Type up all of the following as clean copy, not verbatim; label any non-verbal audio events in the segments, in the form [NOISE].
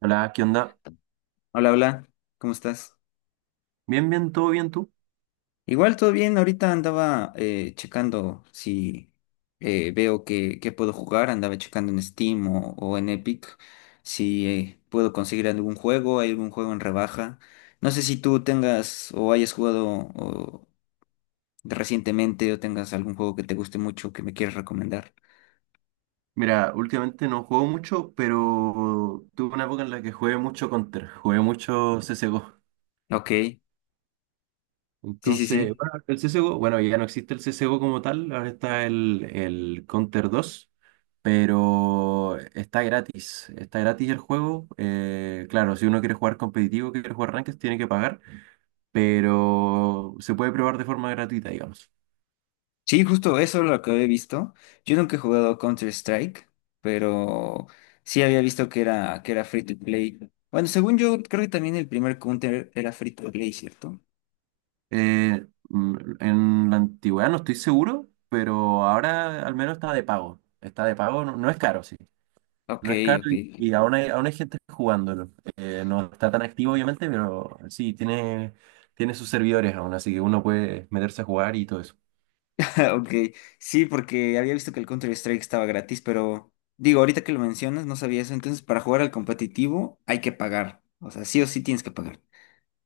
Hola, ¿qué onda? Hola, hola, ¿cómo estás? Bien, bien, todo bien, tú. Igual todo bien, ahorita andaba checando si veo que puedo jugar, andaba checando en Steam o en Epic si puedo conseguir algún juego, hay algún juego en rebaja. No sé si tú tengas o hayas jugado o, recientemente o tengas algún juego que te guste mucho que me quieras recomendar. Mira, últimamente no juego mucho, pero tuve una época en la que jugué mucho Counter, jugué mucho CSGO. Ok, sí, sí, Entonces, sí. bueno, el CSGO, bueno, ya no existe el CSGO como tal, ahora está el Counter 2, pero está gratis el juego. Claro, si uno quiere jugar competitivo, quiere jugar ranked, tiene que pagar, pero se puede probar de forma gratuita, digamos. Sí, justo eso es lo que había visto. Yo nunca he jugado Counter-Strike, pero sí había visto que era free to play. Bueno, según yo, creo que también el primer Counter era free to play, ¿cierto? Eh, mm, en la antigüedad no estoy seguro, pero ahora al menos está de pago. Está de pago, no, no es caro, sí. Ok, No es caro ok. Y aún hay gente jugándolo. No está tan activo, obviamente, pero sí, tiene sus servidores aún, así que uno puede meterse a jugar y todo eso. [LAUGHS] Ok, sí, porque había visto que el Counter-Strike estaba gratis, pero digo, ahorita que lo mencionas, no sabía eso. Entonces, para jugar al competitivo hay que pagar. O sea, sí o sí tienes que pagar.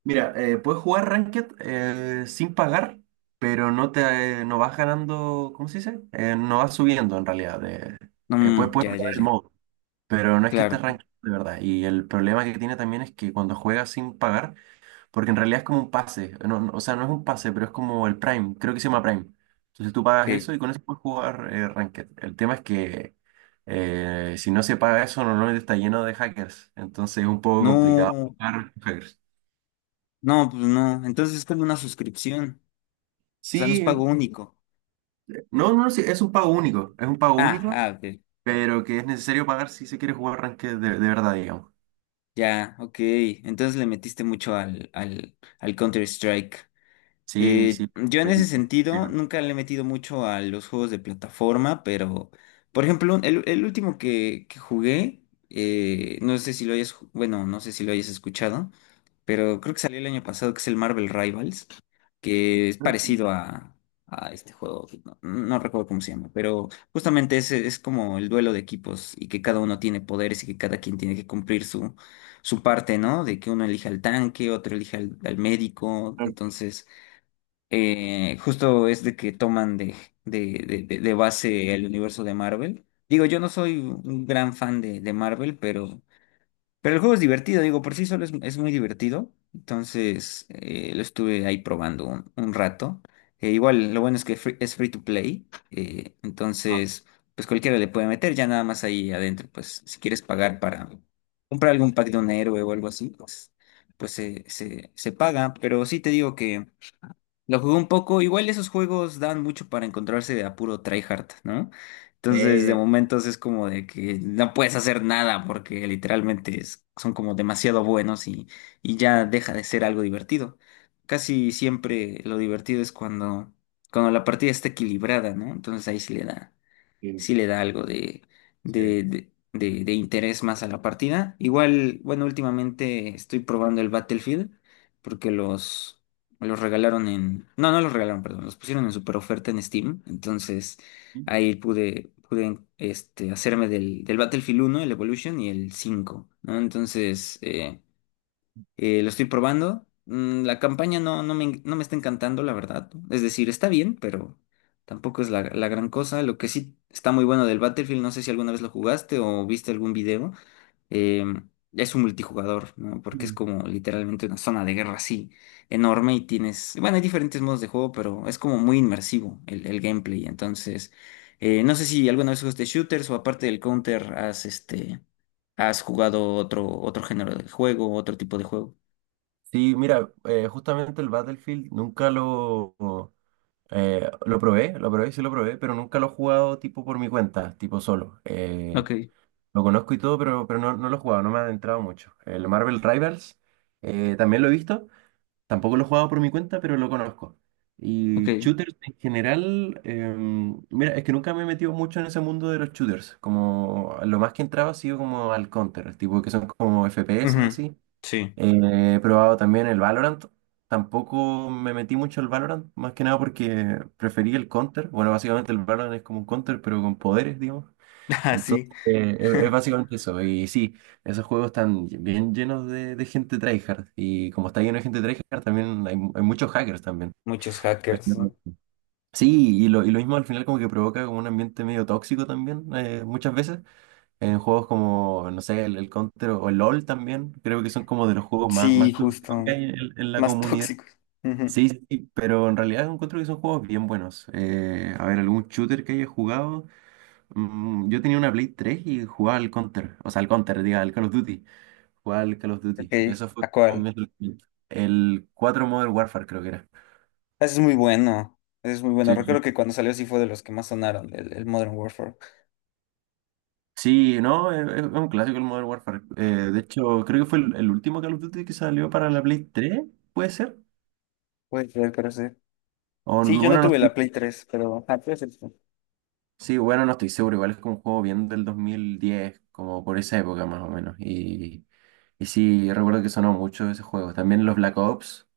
Mira, puedes jugar Ranked sin pagar, pero no vas ganando. ¿Cómo se dice? No vas subiendo en realidad. eh, No, eh, puedes, mm, ya, puedes ya, jugar el ya. modo. Pero no es que esté Claro, rankeado de verdad. Y el problema que tiene también es que cuando juega sin pagar, porque en realidad es como un pase. No, o sea, no es un pase, pero es como el Prime. Creo que se llama Prime. Entonces tú pagas eso ok. y con eso puedes jugar Ranked. El tema es que si no se paga eso, normalmente está lleno de hackers. Entonces es un poco complicado No, jugar con hackers. no, pues no. Entonces es como una suscripción. O sea, no es Sí, pago único. no, no, sí, es un pago único. Es un pago Ah, único, ah, ok. pero que es necesario pagar si se quiere jugar Ranked de verdad, digamos. Ya, ok. Entonces le metiste mucho al Counter-Strike. Sí, sí. Yo en ese metí- sentido nunca le he metido mucho a los juegos de plataforma, pero, por ejemplo, el último que jugué, no sé si lo hayas, bueno, no sé si lo hayas escuchado, pero creo que salió el año pasado, que es el Marvel Rivals, que es parecido [LAUGHS] a este juego, que no, no recuerdo cómo se llama, pero justamente es como el duelo de equipos y que cada uno tiene poderes y que cada quien tiene que cumplir su, su parte, ¿no? De que uno elija al tanque, otro elija al médico, entonces justo es de que toman de, de base el universo de Marvel. Digo, yo no soy un gran fan de Marvel, pero el juego es divertido, digo, por sí solo es muy divertido. Entonces, lo estuve ahí probando un rato. Igual, lo bueno es que es free to play. eh, Claro. entonces, pues cualquiera le puede meter, ya nada más ahí adentro. Pues si quieres pagar para comprar algún pack de un héroe o algo así, pues, pues se paga. Pero sí te digo lo jugué un poco, igual esos juegos dan mucho para encontrarse a puro tryhard, ¿no? Entonces, de Eh, momentos es como de que no puedes hacer nada porque literalmente son como demasiado buenos y ya deja de ser algo divertido. Casi siempre lo divertido es cuando, cuando la partida está equilibrada, ¿no? Entonces ahí sí. sí le da algo de, Sí. de interés más a la partida. Igual, bueno, últimamente estoy probando el Battlefield porque los regalaron en... No, no los regalaron, perdón, los pusieron en super oferta en Steam. Entonces ahí pude, pude este, hacerme del Battlefield uno el Evolution y el 5 ¿no? Entonces... lo estoy probando. Mm, la campaña no, no me, no me está encantando, la verdad. Es decir, está bien, pero tampoco es la, la gran cosa. Lo que sí está muy bueno del Battlefield, no sé si alguna vez lo jugaste o viste algún video, eh, es un multijugador, ¿no? Porque es Mm. como literalmente una zona de guerra así enorme y tienes, bueno, hay diferentes modos de juego, pero es como muy inmersivo el gameplay. Entonces, no sé si alguna vez jugaste shooters o aparte del Counter has, este, has jugado otro, otro género de juego, otro tipo de juego. Sí, mira, justamente el Battlefield nunca lo sí lo probé, pero nunca lo he jugado tipo por mi cuenta, tipo solo. Ok, Lo conozco y todo, pero, no, no lo he jugado, no me ha adentrado mucho. El Marvel Rivals también lo he visto. Tampoco lo he jugado por mi cuenta, pero lo conozco. Y ok. shooters en general, mira, es que nunca me he metido mucho en ese mundo de los shooters. Como lo más que entraba ha sido como al Counter, tipo que son como FPS Ujú, así. sí, He probado también el Valorant. Tampoco me metí mucho al Valorant, más que nada porque preferí el Counter. Bueno, básicamente el Valorant es como un Counter, pero con poderes, digamos. [LAUGHS] Entonces, así. Es [LAUGHS] básicamente eso. Y sí, esos juegos están bien llenos de, gente tryhard. Y como está lleno de gente tryhard, también hay muchos hackers también. Muchos Pero hackers. ¿No? sí, y lo mismo al final como que provoca como un ambiente medio tóxico también, muchas veces. En juegos como, no sé, el Counter o el LOL también, creo que son como de los juegos más, Sí, más tóxicos que justo. hay en, la Más [LAUGHS] comunidad. tóxicos. Ujú, Sí, sí, sí, pero en realidad encuentro que son juegos bien buenos. A ver, algún shooter que haya jugado. Yo tenía una Play 3 y jugaba al Counter, o sea, al Counter, diga, al Call of Duty. Jugaba al Call of ok, Duty. Eso fue ¿a como mi cuál? adolescencia. El 4 Modern Warfare creo que era. Ese es muy bueno. Ese es muy bueno. Sí, sí. Recuerdo que cuando salió sí fue de los que más sonaron, el Modern Warfare. Sí, no, es un clásico el Modern Warfare. De hecho, creo que fue el último Call of Duty que salió para la Play 3, ¿puede ser? Puede ser, pero sí. O, Sí, yo no bueno, no tuve estoy, la Play 3, pero... Ah, puede ser, sí. sí, bueno, no estoy seguro. Igual es como un juego bien del 2010, como por esa época más o menos. Y sí, recuerdo que sonó mucho ese juego. También los Black Ops.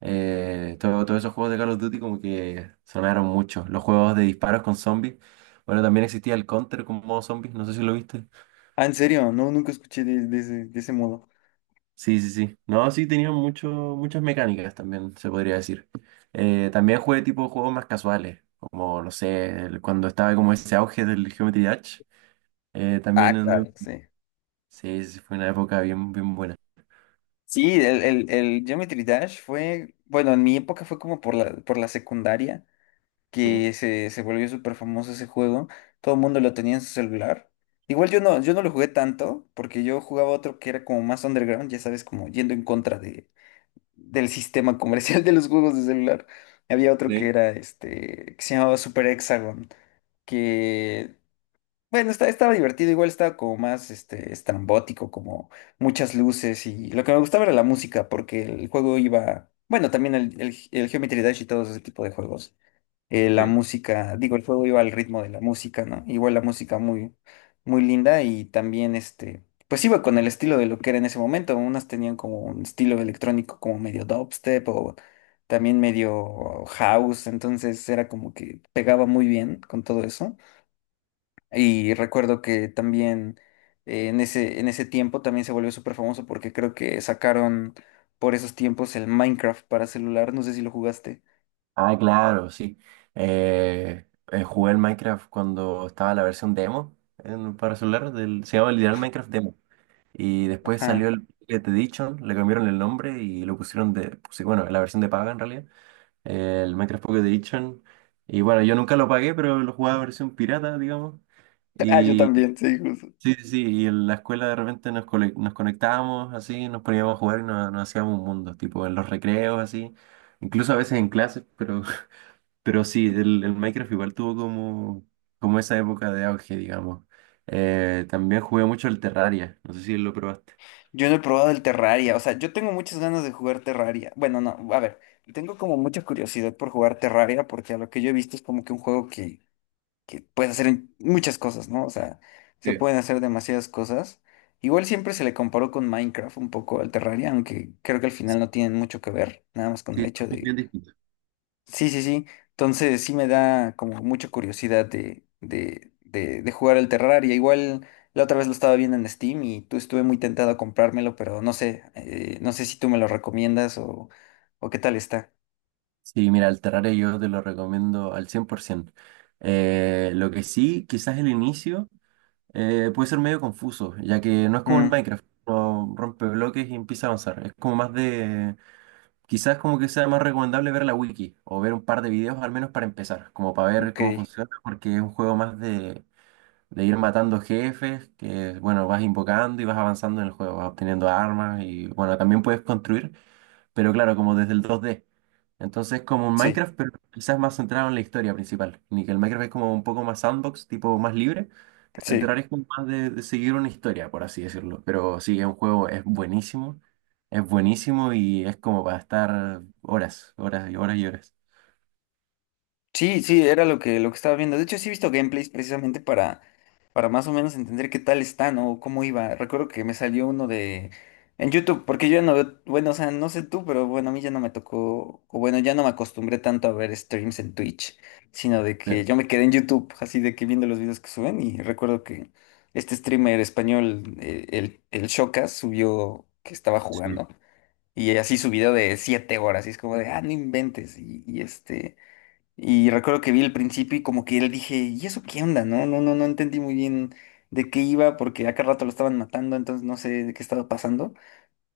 Todos esos juegos de Call of Duty como que sonaron mucho. Los juegos de disparos con zombies. Bueno, también existía el Counter con modo zombies, no sé si lo viste. Ah, ¿en serio? No, nunca escuché de ese modo. Sí, sí, sí. No, sí, tenían mucho, muchas mecánicas también, se podría decir. También jugué tipo juegos más casuales, como, no sé, cuando estaba como ese auge del Geometry Dash. eh, Ah, también anduve- claro, sí. Sí, sí, sí, fue una época bien, bien buena. Sí, el Geometry Dash fue... Bueno, en mi época fue como por la secundaria. Sí, Que se volvió súper famoso ese juego. Todo el mundo lo tenía en su celular. Igual yo no, yo no lo jugué tanto, porque yo jugaba otro que era como más underground, ya sabes, como yendo en contra de, del sistema comercial [LAUGHS] de los juegos de celular. Había otro que sí, era este, que se llamaba Super Hexagon, que, bueno, estaba divertido, igual estaba como más este, estrambótico, como muchas luces, y lo que me gustaba era la música, porque el juego iba, bueno, también el Geometry Dash y todo ese tipo de juegos la sí. música, digo, el fuego iba al ritmo de la música, ¿no? Igual la música muy, muy linda y también este, pues iba con el estilo de lo que era en ese momento. Unas tenían como un estilo electrónico como medio dubstep o también medio house, entonces era como que pegaba muy bien con todo eso. Y recuerdo que también en ese tiempo también se volvió súper famoso porque creo que sacaron por esos tiempos el Minecraft para celular, no sé si lo jugaste. Ah, claro, sí. Jugué el Minecraft cuando estaba la versión demo para celular, se llama literal Minecraft Demo. Y después salió Ajá. el [LAUGHS] Pocket Edition, le cambiaron el nombre y lo pusieron de, pues, bueno, la versión de paga en realidad, el Minecraft Pocket Edition. Y bueno, yo nunca lo pagué, pero lo jugaba versión pirata, digamos. Ah, yo Y también, sí, justo. sí, sí, sí, y en la escuela de repente nos conectábamos así, nos poníamos a jugar y nos hacíamos un mundo, tipo en los recreos así, incluso a veces en clases, pero sí, el Minecraft igual tuvo como, como esa época de auge, digamos. También jugué mucho el Terraria, no sé si lo probaste. Yo no he probado el Terraria, o sea, yo tengo muchas ganas de jugar Terraria. Bueno, no, a ver, tengo como mucha curiosidad por jugar Terraria porque a lo que yo he visto es como que un juego que puede hacer muchas cosas, ¿no? O sea, se Sí, pueden hacer demasiadas cosas. Igual siempre se le comparó con Minecraft un poco al Terraria, aunque creo que al sí. final no tienen mucho que ver, nada más con el Sí, hecho bien distinto. sí, sí, sí. Entonces sí me da como mucha curiosidad de, de jugar el Terraria. Igual la otra vez lo estaba viendo en Steam y tú estuve muy tentado a comprármelo, pero no sé, no sé si tú me lo recomiendas o qué tal está. Sí, mira, el Terraria yo te lo recomiendo al 100%. Lo que sí, quizás el inicio puede ser medio confuso, ya que no es como el Mm, Minecraft, uno rompe bloques y empieza a avanzar. Es como más de, quizás como que sea más recomendable ver la wiki o ver un par de videos al menos para empezar, como para ver cómo ok, funciona, porque es un juego más de ir matando jefes que, bueno, vas invocando y vas avanzando en el juego, vas obteniendo armas y, bueno, también puedes construir, pero claro, como desde el 2D. Entonces, como un sí, Minecraft, pero quizás más centrado en la historia principal. Ni que el Minecraft es como un poco más sandbox, tipo más libre. El sí. Terraria es como más de, seguir una historia, por así decirlo. Pero sí, es un juego, es buenísimo. Es buenísimo y es como para estar horas, horas y horas y horas. Sí, sí, era lo que estaba viendo. De hecho, sí he visto gameplays precisamente para más o menos entender qué tal está, ¿no? O cómo iba. Recuerdo que me salió uno de... En YouTube, porque yo ya no veo... Bueno, o sea, no sé tú, pero bueno, a mí ya no me tocó... O bueno, ya no me acostumbré tanto a ver streams en Twitch, sino de Claro. que yo me quedé en YouTube, así de que viendo los videos que suben. Y recuerdo que este streamer español, el Shokas, subió que estaba Sí. jugando. Y así su video de 7 horas, y es como de, ah, no inventes. Y este... Y recuerdo que vi el principio y como que él dije, ¿y eso qué onda? No, no, no, no entendí muy bien de qué iba porque a cada rato lo estaban matando, entonces no sé de qué estaba pasando.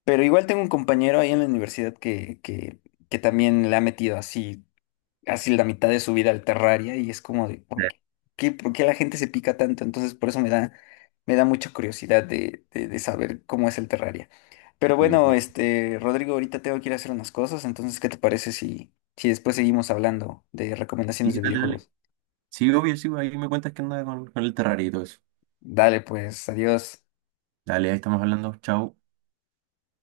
Pero igual tengo un compañero ahí en la universidad que también le ha metido así casi la mitad de su vida al Terraria y es como de, ¿por qué, por qué la gente se pica tanto? Entonces por eso me da mucha curiosidad de, de saber cómo es el Terraria. Pero Sí, bueno, sí. este, Rodrigo, ahorita tengo que ir a hacer unas cosas, entonces, ¿qué te parece si, si después seguimos hablando de recomendaciones Sí, de dale, dale. videojuegos? Sí, obvio, sí, ahí me cuentas que anda con el Terraria y todo eso. Dale, pues, adiós. Dale, ahí estamos hablando. Chau.